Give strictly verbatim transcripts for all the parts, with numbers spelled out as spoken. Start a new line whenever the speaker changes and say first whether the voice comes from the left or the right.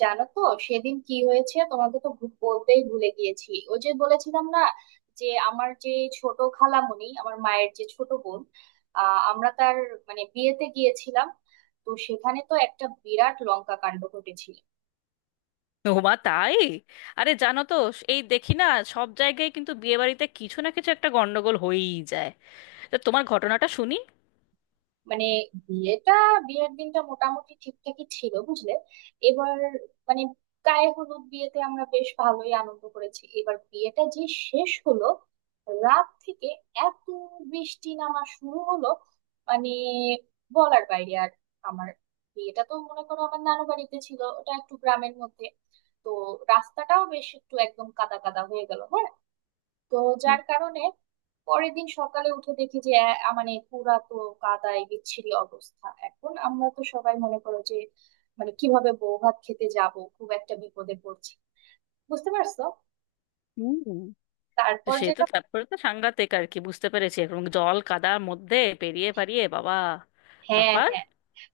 right: জানো তো, সেদিন কি হয়েছে তোমাকে তো ভু- বলতেই ভুলে গিয়েছি। ওই যে বলেছিলাম না যে আমার যে ছোট খালামণি, আমার মায়ের যে ছোট বোন, আহ আমরা তার মানে বিয়েতে গিয়েছিলাম। তো সেখানে তো একটা বিরাট লঙ্কা কাণ্ড ঘটেছিল।
left: ওমা, তাই? আরে, জানো তো, এই দেখি না, সব জায়গায় কিন্তু বিয়ে বাড়িতে কিছু না কিছু একটা গন্ডগোল হয়েই যায়। তা তোমার ঘটনাটা শুনি।
right: মানে বিয়েটা বিয়ের দিনটা মোটামুটি ঠিকঠাকই ছিল বুঝলে। এবার মানে গায়ে হলুদ বিয়েতে আমরা বেশ ভালোই আনন্দ করেছি। এবার বিয়েটা যে শেষ হলো, রাত থেকে এত বৃষ্টি নামা শুরু হলো, মানে বলার বাইরে। আর আমার বিয়েটা তো মনে করো আমার নানু বাড়িতে ছিল, ওটা একটু গ্রামের মধ্যে। তো রাস্তাটাও বেশ একটু একদম কাদা কাদা হয়ে গেল, হ্যাঁ? তো যার কারণে পরের দিন সকালে উঠে দেখি যে আহ, মানে পুরা তো কাদায় বিচ্ছিরি অবস্থা। এখন আমরা তো সবাই মনে করো যে মানে কিভাবে বউ ভাত খেতে যাব, খুব একটা বিপদে পড়ছি, বুঝতে পারছো।
left: হুম। তো
right: তারপর
left: সে তো
right: যেটা,
left: তারপরে তো সাংঘাতিক আর কি, বুঝতে পেরেছি। এবং জল কাদার মধ্যে পেরিয়ে পারিয়ে, বাবা!
right: হ্যাঁ
left: তারপর?
right: হ্যাঁ,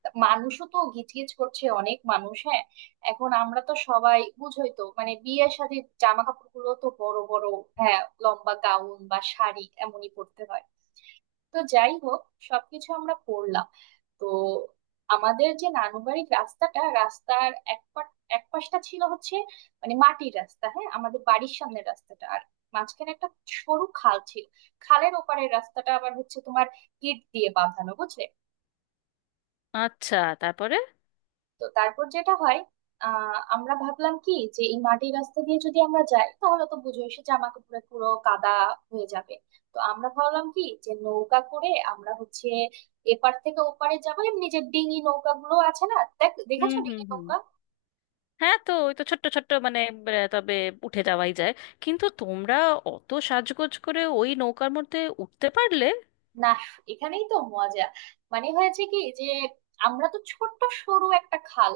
right: তা মানুষও তো গিজগিজ করছে, অনেক মানুষ, হ্যাঁ। এখন আমরা তো সবাই বুঝোই তো, মানে বিয়ের সাথে জামা কাপড় গুলো তো বড় বড়, হ্যাঁ, লম্বা গাউন বা শাড়ি এমনই পরতে হয়। তো যাই হোক, সবকিছু আমরা করলাম। তো আমাদের যে নানুবাড়ির রাস্তাটা, রাস্তার এক পা- এক পাশটা ছিল হচ্ছে মানে মাটির রাস্তা, হ্যাঁ, আমাদের বাড়ির সামনের রাস্তাটা, আর মাঝখানে একটা সরু খাল ছিল। খালের ওপারের রাস্তাটা আবার হচ্ছে তোমার ইট দিয়ে বাঁধানো, বুঝলে।
left: আচ্ছা। তারপরে?
right: তো তারপর যেটা হয়, আহ আমরা ভাবলাম কি যে এই মাটির রাস্তা দিয়ে যদি আমরা যাই তাহলে তো বুঝোই সে জামা কাপড়ে পুরো কাদা হয়ে যাবে। তো আমরা ভাবলাম কি যে নৌকা করে আমরা হচ্ছে এপার থেকে ওপারে যাবো। এমনি যে ডিঙি নৌকা গুলো আছে না, দেখ
left: হুম
right: দেখেছো
left: হুম
right: ডিঙি
left: হুম।
right: নৌকা?
left: হ্যাঁ, তো ওই তো ছোট্ট ছোট্ট মানে আহ, তবে উঠে যাওয়াই যায়। কিন্তু তোমরা অত সাজগোজ করে ওই নৌকার মধ্যে উঠতে পারলে?
right: না, এখানেই তো মজা। মানে হয়েছে কি যে আমরা তো ছোট্ট সরু একটা খাল,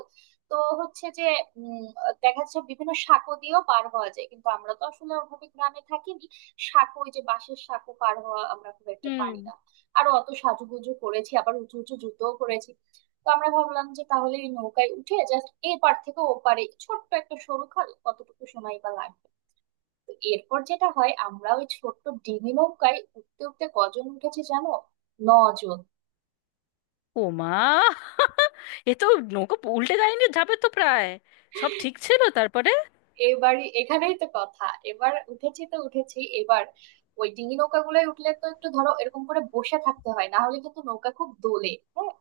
right: তো হচ্ছে যে উম, দেখা যাচ্ছে বিভিন্ন সাঁকো দিয়েও পার হওয়া যায়, কিন্তু আমরা তো আসলে ওভাবে গ্রামে থাকিনি। সাঁকো, ওই যে বাঁশের সাঁকো পার হওয়া আমরা খুব একটা
left: হুম।
right: পারি না। আর অত সাজুগুজু করেছি, আবার উঁচু উঁচু জুতোও করেছি। তো আমরা ভাবলাম যে তাহলে এই নৌকায় উঠে জাস্ট এ পার থেকে ও পারে, ছোট্ট একটা সরু খাল কতটুকু সময় বা লাগবে। তো এরপর যেটা হয়, আমরা ওই ছোট্ট ডিঙি নৌকায় উঠতে উঠতে কজন উঠেছি জানো? নজন।
left: ও মা! এ তো! নৌকা উল্টে যায়নি? যাবে তো প্রায়। সব ঠিক ছিল তারপরে?
right: এবারই এখানেই তো কথা। এবার উঠেছি তো উঠেছি। এবার ওই ডিঙি নৌকা গুলোয় উঠলে তো একটু ধরো এরকম করে বসে থাকতে হয়, না হলে কিন্তু নৌকা খুব দোলে, হ্যাঁ।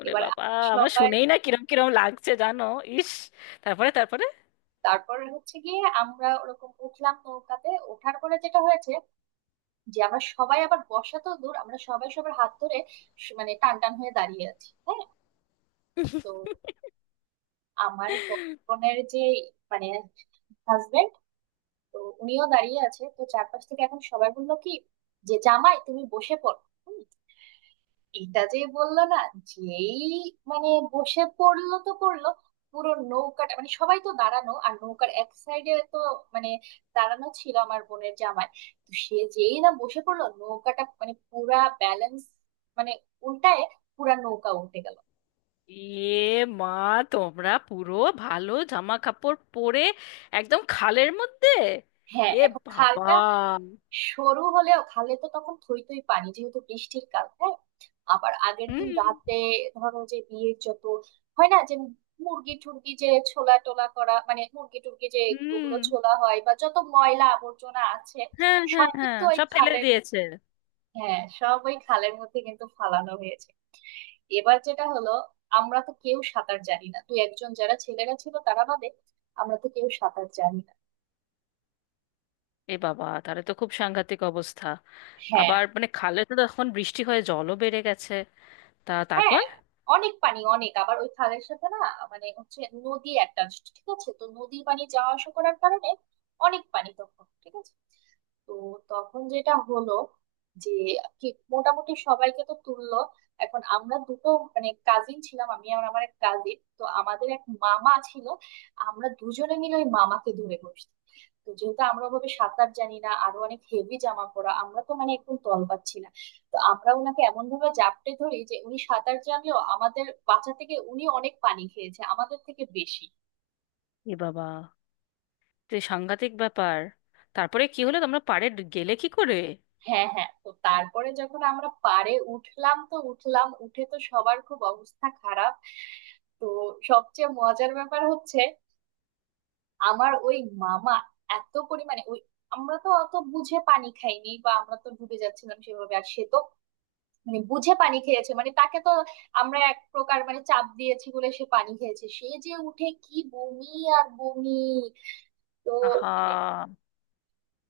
left: ওরে
right: এবার
left: বাবা! আমার
right: সবাই,
left: শুনেই না কিরম কিরম লাগছে, জানো। ইস! তারপরে তারপরে
right: তারপর হচ্ছে গিয়ে আমরা ওরকম উঠলাম। নৌকাতে ওঠার পরে যেটা হয়েছে যে আমরা সবাই, আবার বসা তো দূর, আমরা সবাই সবার হাত ধরে স- মানে টান টান হয়ে দাঁড়িয়ে আছি, হ্যাঁ। তো আমার বড় বোনের যে মানে হাজবেন্ড, তো উনিও দাঁড়িয়ে আছে। তো চারপাশ থেকে এখন সবাই বললো কি যে জামাই তুমি বসে পড়ো। হুম, এটা যে বললো না, যেই মানে বসে পড়লো তো পড়লো, পুরো নৌকাটা, মানে সবাই তো দাঁড়ানো আর নৌকার এক সাইডে তো মানে দাঁড়ানো ছিল আমার বোনের জামাই। তো সে যেই না বসে পড়লো, নৌকাটা মানে পুরা ব্যালেন্স মানে উল্টায়, পুরা নৌকা উল্টে গেল।
left: এ মা! তোমরা পুরো ভালো জামা কাপড় পরে একদম খালের মধ্যে!
right: হ্যাঁ,
left: এ
right: এখন
left: বাবা!
right: খালটা সরু হলেও খালে তো তখন থই থই পানি, যেহেতু বৃষ্টির কাল, হ্যাঁ, আবার আগের দিন
left: হুম।
right: রাতে ধরো যে বিয়ের যত হয় না যে মুরগি টুরগি যে ছোলা টোলা করা, মানে মুরগি টুরগি যে ওগুলো
left: হুম।
right: ছোলা হয় বা যত ময়লা আবর্জনা আছে
left: হ্যাঁ হ্যাঁ
right: সব
left: হ্যাঁ,
right: কিন্তু ওই
left: সব ফেলে
right: খালের,
left: দিয়েছে।
right: হ্যাঁ, সব ওই খালের মধ্যে কিন্তু ফালানো হয়েছে। এবার যেটা হলো, আমরা তো কেউ সাঁতার জানি না, দু একজন যারা ছেলেরা ছিল তারা বাদে। আমরা তো কেউ সাঁতার জানি না
left: এ বাবা, তাহলে তো খুব সাংঘাতিক অবস্থা।
right: হ্যাঁ
left: আবার মানে খালে তো এখন বৃষ্টি হয়ে জলও বেড়ে গেছে। তা
right: হ্যাঁ,
left: তারপর?
right: অনেক পানি, অনেক, আবার ওই খালের সাথে না মানে হচ্ছে নদী অ্যাটাচড, ঠিক আছে, তো নদীর পানি যাওয়া আসা করার কারণে অনেক পানি তখন, ঠিক আছে। তো তখন যেটা হলো যে কি, মোটামুটি সবাইকে তো তুললো। এখন আমরা দুটো মানে কাজিন ছিলাম, আমি আর আমার এক কাজিন, তো আমাদের এক মামা ছিল। আমরা দুজনে মিলে ওই মামাকে ধরে বসছি। তো যেহেতু আমরা ওভাবে সাঁতার জানি না, আরো অনেক হেভি জামা পরা, আমরা তো মানে একদম তল পাচ্ছি না। তো আমরা ওনাকে এমন ভাবে জাপটে ধরি যে উনি সাঁতার জানলেও আমাদের বাঁচা থেকে উনি অনেক পানি খেয়েছে, আমাদের থেকে বেশি।
left: এ বাবা, তো এ সাংঘাতিক ব্যাপার। তারপরে কি হলো? তোমরা পাড়ে ড- গেলে কি করে?
right: হ্যাঁ হ্যাঁ, তো তারপরে যখন আমরা পাড়ে উঠলাম তো উঠলাম, উঠে তো সবার খুব অবস্থা খারাপ। তো সবচেয়ে মজার ব্যাপার হচ্ছে, আমার ওই মামা এত পরিমাণে ওই, আমরা তো অত বুঝে পানি খাইনি বা আমরা তো ডুবে যাচ্ছিলাম সেভাবে, আর সে তো মানে বুঝে পানি খেয়েছে। মানে তাকে তো আমরা এক প্রকার মানে চাপ দিয়েছি বলে সে পানি খেয়েছে, সে যে উঠে কি বমি আর বমি। তো
left: আহা!
right: মানে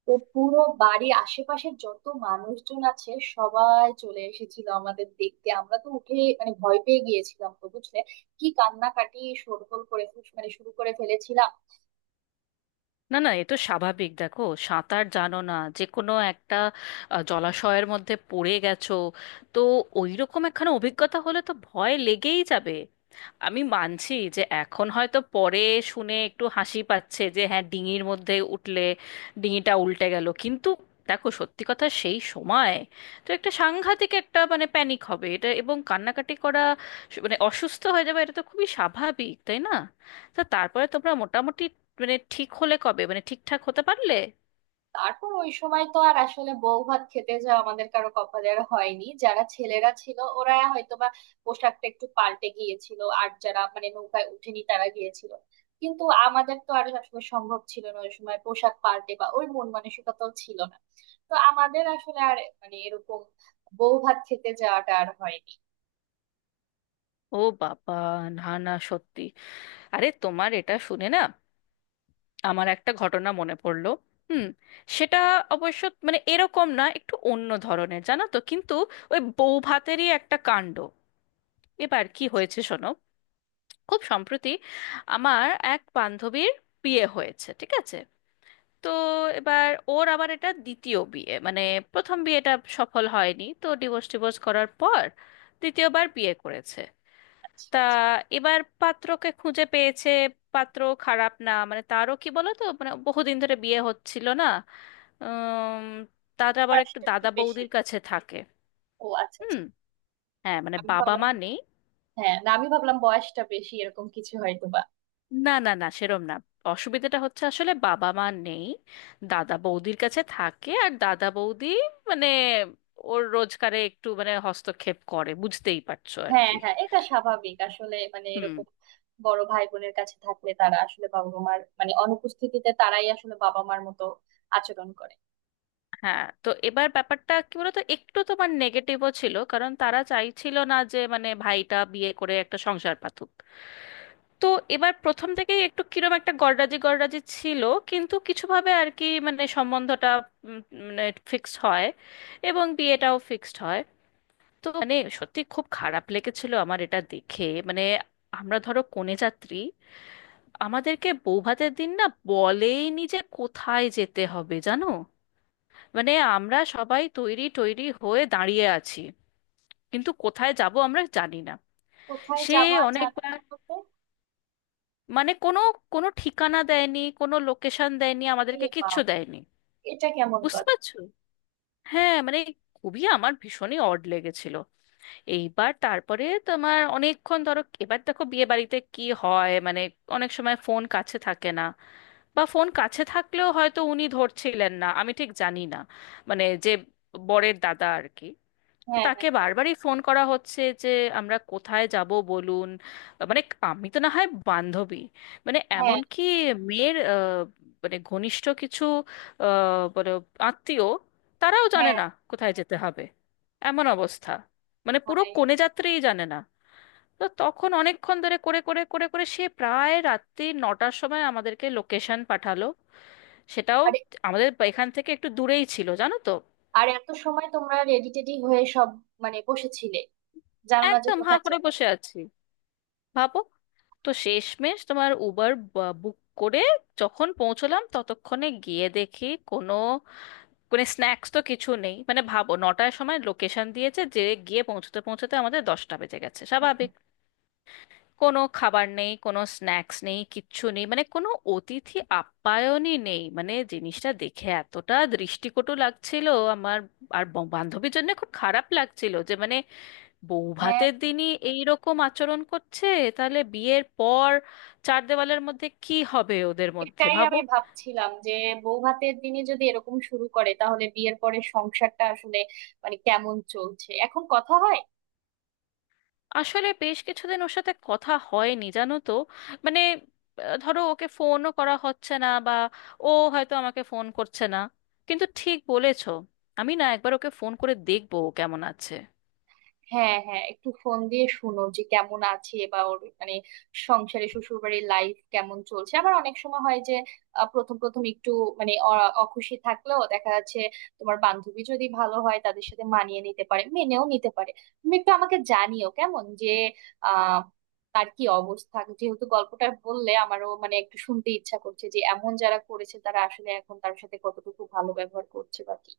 right: তো পুরো বাড়ি আশেপাশে যত মানুষজন আছে সবাই চলে এসেছিল আমাদের দেখতে। আমরা তো উঠে মানে ভয় পেয়ে গিয়েছিলাম তো, বুঝলে, কি কান্নাকাটি, শোরগোল করে ফেল- মানে শুরু করে ফেলেছিলাম।
left: না না, এ তো স্বাভাবিক। দেখো, সাঁতার জানো না, যে কোনো একটা আহ, জলাশয়ের মধ্যে পড়ে গেছো, তো ওইরকম একখানা অভিজ্ঞতা হলে তো ভয় লেগেই যাবে। আমি মানছি যে এখন হয়তো পরে শুনে একটু হাসি পাচ্ছে, যে হ্যাঁ, ডিঙির মধ্যে উঠলে ডিঙিটা উল্টে গেল, কিন্তু দেখো, সত্যি কথা সেই সময় তো একটা সাংঘাতিক, একটা মানে প্যানিক হবে এটা, এবং কান্নাকাটি করা, স- মানে অসুস্থ হয়ে যাবে, এটা তো খুবই স্বাভাবিক, তাই না? তা তারপরে তোমরা মোটামুটি মানে ঠিক হলে কবে, মানে ঠিকঠাক হতে পারলে?
right: তারপর ওই সময় তো আর আসলে বউ ভাত খেতে যাওয়া আমাদের কারো কপালের হয়নি। যারা ছেলেরা ছিল ওরা হয়তোবা পোশাকটা একটু পাল্টে গিয়েছিল, আর যারা মানে নৌকায় উঠেনি তারা গিয়েছিল, কিন্তু আমাদের তো আর আসলে সম্ভব ছিল না ওই সময় পোশাক পাল্টে, বা ওই মন মানসিকতাও ছিল না। তো আমাদের আসলে আর মানে এরকম বউ ভাত খেতে যাওয়াটা আর হয়নি।
left: ও বাবা! না না, সত্যি! আরে, তোমার এটা শুনে না আমার একটা ঘটনা মনে পড়লো। হুম। সেটা অবশ্য মানে এরকম না, একটু অন্য ধরনের, জানো তো, কিন্তু ওই বউ ভাতেরই একটা কাণ্ড। এবার কি হয়েছে শোনো। খুব সম্প্রতি আমার এক বান্ধবীর বিয়ে হয়েছে, ঠিক আছে? তো এবার ওর আবার এটা দ্বিতীয় বিয়ে, মানে প্রথম বিয়েটা সফল হয়নি, তো ডিভোর্স ডিভোর্স করার পর দ্বিতীয়বার বিয়ে করেছে।
right: আচ্ছা
left: তা
right: আচ্ছা,
left: এবার পাত্রকে খুঁজে পেয়েছে। পাত্র খারাপ না, মানে তারও কি বলো তো, মানে বহুদিন ধরে বিয়ে হচ্ছিল না। উম, তার আবার একটু
right: বয়সটা একটু
left: দাদা
right: বেশি।
left: বৌদির কাছে থাকে।
right: ও আচ্ছা আচ্ছা,
left: হুম। হ্যাঁ, মানে
right: আমি
left: বাবা
right: ভাবলাম,
left: মা নেই।
right: হ্যাঁ না, আমি ভাবলাম বয়সটা বেশি এরকম কিছু হয়তো।
left: না না না, সেরম না, অসুবিধাটা হচ্ছে আসলে বাবা মা নেই, দাদা বৌদির কাছে থাকে, আর দাদা বৌদি মানে ওর রোজগারে একটু মানে হস্তক্ষেপ করে, বুঝতেই পারছো আর
right: হ্যাঁ
left: কি।
right: হ্যাঁ, এটা স্বাভাবিক আসলে। মানে
left: হুম।
right: এরকম বড় ভাই বোনের কাছে থাকলে তারা আসলে বাবা মার মানে অনুপস্থিতিতে তারাই আসলে বাবা মার মতো আচরণ করে।
left: হ্যাঁ, তো এবার ব্যাপারটা কি বলতো, একটু তোমার নেগেটিভও ছিল, কারণ তারা চাইছিল না যে মানে ভাইটা বিয়ে করে একটা সংসার পাতুক। তো এবার প্রথম থেকেই একটু কিরম একটা গড়রাজি গড়রাজি ছিল, কিন্তু কিছুভাবে আর কি মানে সম্বন্ধটা উম, মানে ফিক্সড হয়, এবং বিয়েটাও ফিক্সড হয়। তো মানে সত্যি খুব খারাপ লেগেছিল আমার এটা দেখে। মানে আমরা ধরো কনে যাত্রী, আমাদেরকে বৌভাতের দিন না বলেইনি যে কোথায় যেতে হবে, জানো। মানে আমরা সবাই তৈরি তৈরি হয়ে দাঁড়িয়ে আছি, কিন্তু কোথায় যাব আমরা জানি না।
right: কোথায়
left: সে
right: যাওয়া জানা
left: অনেকবার,
right: না হতে?
left: মানে কোনো, কোনো ঠিকানা দেয়নি, কোনো লোকেশন দেয়নি,
right: এ
left: আমাদেরকে
right: বাবা,
left: কিচ্ছু দেয়নি।
right: এটা কেমন
left: বুঝতে
right: কথা।
left: পারছো? হ্যাঁ, মানে খুবই আমার ভীষণই অড লেগেছিল। এইবার তারপরে তোমার অনেকক্ষণ, ধরো এবার দেখো বিয়ে বাড়িতে কি হয়, মানে অনেক সময় ফোন কাছে থাকে না, বা ফোন কাছে থাকলেও হয়তো উনি ধরছিলেন না, আমি ঠিক জানি না। মানে যে বরের দাদা আর কি। তো
right: হ্যাঁ
left: তাকে
right: হ্যাঁ
left: বারবারই ফোন করা হচ্ছে যে আমরা কোথায় যাব বলুন। মানে আমি তো না হয় বান্ধবী, মানে
right: হ্যাঁ।
left: এমনকি মেয়ের আহ, মানে ঘনিষ্ঠ কিছু, আহ, বলো, আত্মীয়, তারাও জানে
right: হ্যাঁ
left: না কোথায় যেতে হবে। এমন অবস্থা, মানে পুরো
right: ভাই।
left: কনে যাত্রীই জানে না। তো তখন অনেকক্ষণ ধরে করে করে করে করে সে প্রায় রাত্রি নটার সময় আমাদেরকে লোকেশন পাঠালো। সেটাও
right: আরে,
left: আমাদের এখান থেকে একটু দূরেই ছিল, জানো তো।
right: আর এত সময় তোমরা রেডি টেডি হয়ে সব মানে বসেছিলে, জানো না যে
left: একদম হাঁ
right: কোথায়
left: করে
right: যাবে?
left: বসে আছি, ভাবো। তো শেষমেশ তোমার উবার বুক করে যখন পৌঁছলাম, ততক্ষণে গিয়ে দেখি কোনো, কোনো স্ন্যাক্স তো কিছু নেই। মানে ভাবো, নটার সময় লোকেশন দিয়েছে, যে গিয়ে পৌঁছতে পৌঁছতে আমাদের দশটা বেজে গেছে
right: হ্যাঁ
left: স্বাভাবিক। কোনো খাবার নেই, কোনো স্ন্যাক্স নেই, কিচ্ছু নেই, মানে কোনো অতিথি আপ্যায়নই নেই। মানে জিনিসটা দেখে এতটা দৃষ্টিকটু লাগছিল আমার। আর ব- বান্ধবীর জন্য খুব খারাপ লাগছিল যে মানে
right: হ্যাঁ,
left: বৌভাতের দিনই এই রকম আচরণ করছে, তাহলে বিয়ের পর চার দেওয়ালের মধ্যে কি হবে ওদের মধ্যে,
right: এটাই
left: ভাবো।
right: আমি ভাবছিলাম যে বউ ভাতের দিনে যদি এরকম শুরু করে তাহলে বিয়ের পরে সংসারটা আসলে মানে কেমন চলছে এখন কথা হয়?
left: আসলে বেশ কিছুদিন ওর সাথে কথা হয়নি, জানো তো। মানে আহ, ধরো ওকে ফোনও করা হচ্ছে না, বা ও হয়তো আমাকে ফোন করছে না। কিন্তু ঠিক বলেছো, আমি না একবার ওকে ফোন করে দেখবো ও কেমন আছে।
right: হ্যাঁ হ্যাঁ, একটু ফোন দিয়ে শুনো যে কেমন আছে, বা ওর মানে সংসারে শ্বশুর বাড়ির লাইফ কেমন চলছে। আবার অনেক সময় হয় যে আহ, প্রথম প্রথম একটু মানে অ- অখুশি থাকলেও, দেখা যাচ্ছে তোমার বান্ধবী যদি ভালো হয় তাদের সাথে মানিয়ে নিতে পারে, মেনেও নিতে পারে। তুমি একটু আমাকে জানিও কেমন যে আহ তার কি অবস্থা, যেহেতু গল্পটা বললে আমারও মানে একটু শুনতে ইচ্ছা করছে যে এমন যারা করেছে তারা আসলে এখন তার সাথে কতটুকু ভালো ব্যবহার করছে বা কি।